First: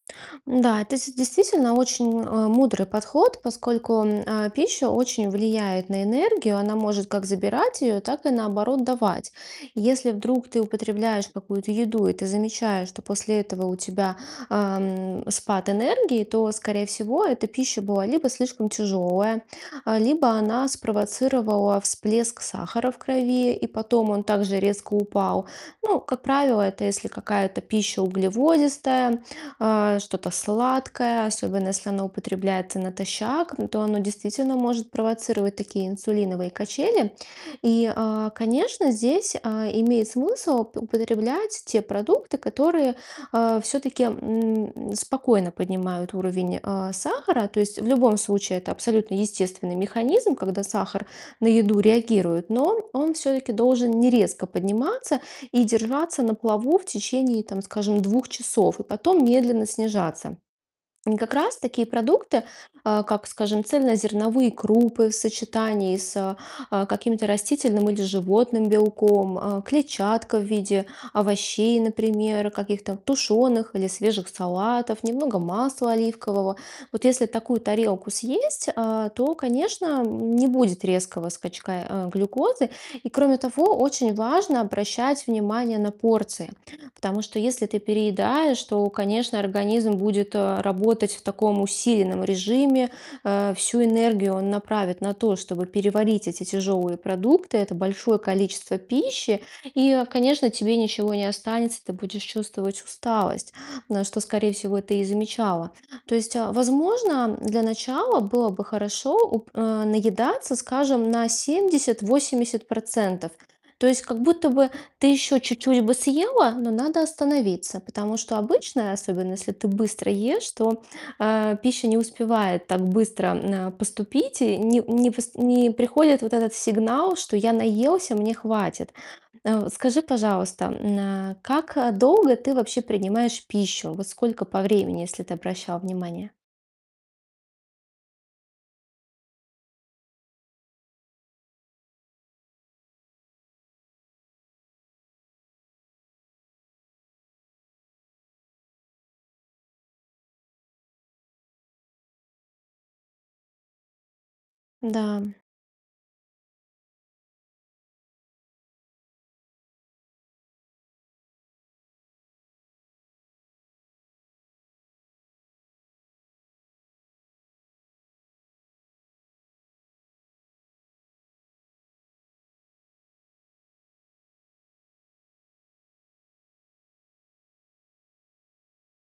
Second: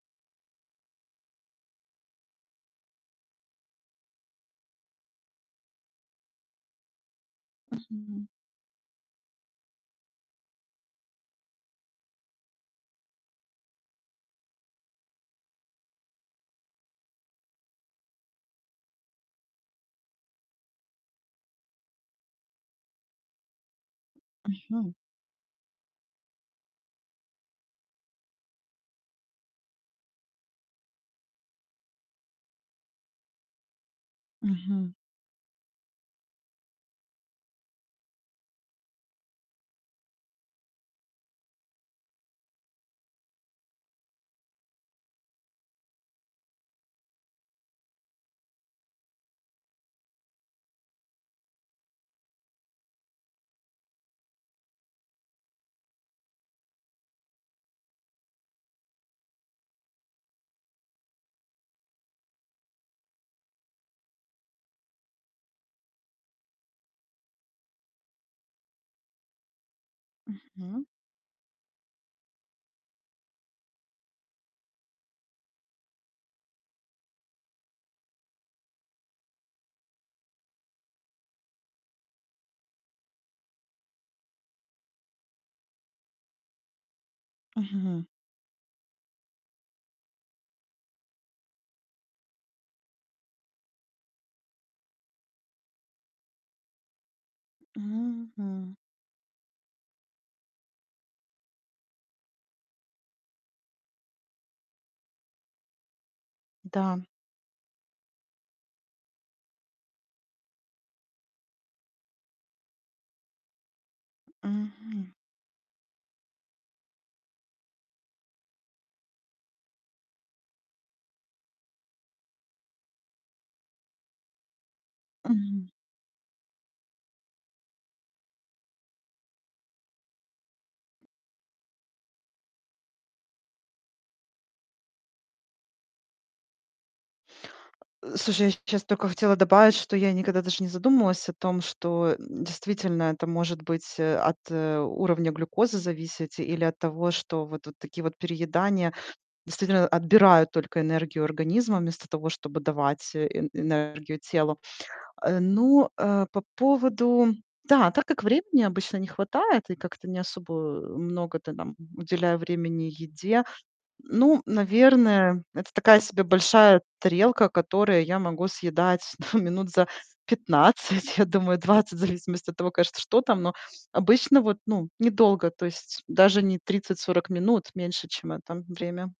Н-да, это дес действительно очень, э, мудрый подход, поскольку, м, э, пища очень влияет на энергию. Она может как забирать Мгм, её, так м. и, наоборот, давать. Если вдруг ты употребляешь какую-то еду и ты замечаешь, что после этого у тебя, э, м, спад энергии, то, скорее всего, эта пища была либо слишком тяжёлая, либо она спровоцировала всплеск сахара в крови, и потом он также Мгм. резко упал. Ну, как правило, это если какая-то пища углеводистая, э, что-то сладкое, особенно если оно употребляется натощак. М, то оно действительно может Мгм. провоцировать такие инсулиновые качели. И, а, конечно, здесь, э, имеет смысл уп употреблять те продукты, которые, э, всё-таки, м, спокойно поднимают уровень, э, сахара. То есть в любом случае это абсолютно естественный механизм, когда сахар на еду реагирует, но он он всё-таки должен не резко подниматься и держаться на плаву в течение, там, скажем, 2 часов и потом медленно снижаться. И как раз такие продукты, а, как, скажем, цельнозерновые крупы в сочетании с, а, каким-то растительным или животным белком, э, клетчатка в Мгм. виде овощей, например, каких-то тушёных или свежих салатов, немного масла оливкового. Вот если такую тарелку съесть, э, то, конечно, н не будет резкого скачка, э, глюкозы. И, кроме того, очень важно обращать внимание на порции. Потому что если ты Мгм, м. переедаешь, то, конечно, организм будет, э, работать в таком усиленном режиме. Э, всю энергию он направит на то, чтобы переварить эти тяжёлые продукты, это большое Мгм. количество пищи. И, э, конечно, тебе ничего не останется- ты будешь чувствовать усталость. А, что, скорее всего, ты и замечала. То есть, Да. возможно, для начала было бы хорошо, уп э, наедаться, скажем, на 70-80 %. То есть как будто бы ты Мгм. ещё чуть-чуть бы съела, но надо остановиться, потому что обычно, особенно если ты быстро ешь, то, э, пища не успевает так быстро, э, поступить. И не не вс не Мгм. приходит вот этот сигнал, что: "Я наелся, мне хватит". Э, скажи, пожалуйста, м, э, как долго ты вообще принимаешь пищу? Вот сколько по времени, если ты обращала внимание? Э, слушай, я щ щас только хотела добавить, что я никогда даже не задумывалась о том, что, м, действительно это может быть, э, от, э, уровня глюкозы зависеть или от того, что вот такие вот переедания, действительно, отбирают только энергию организма вместо того, чтобы давать э э энергию телу. Н-да, м. Э, ну, э, по поводу Да, так как времени обычно не хватает и как-то не особо, э, много-то там уделяю времени еде. Ну, наверное, это такая себе большая тарелка, которая я могу съедать да, минут за 15, я думаю, 20, в зависимости от того, конечно, что там, но обычно вот, ну, недолго. То есть даже не 30-40 минут, меньше, чем это время.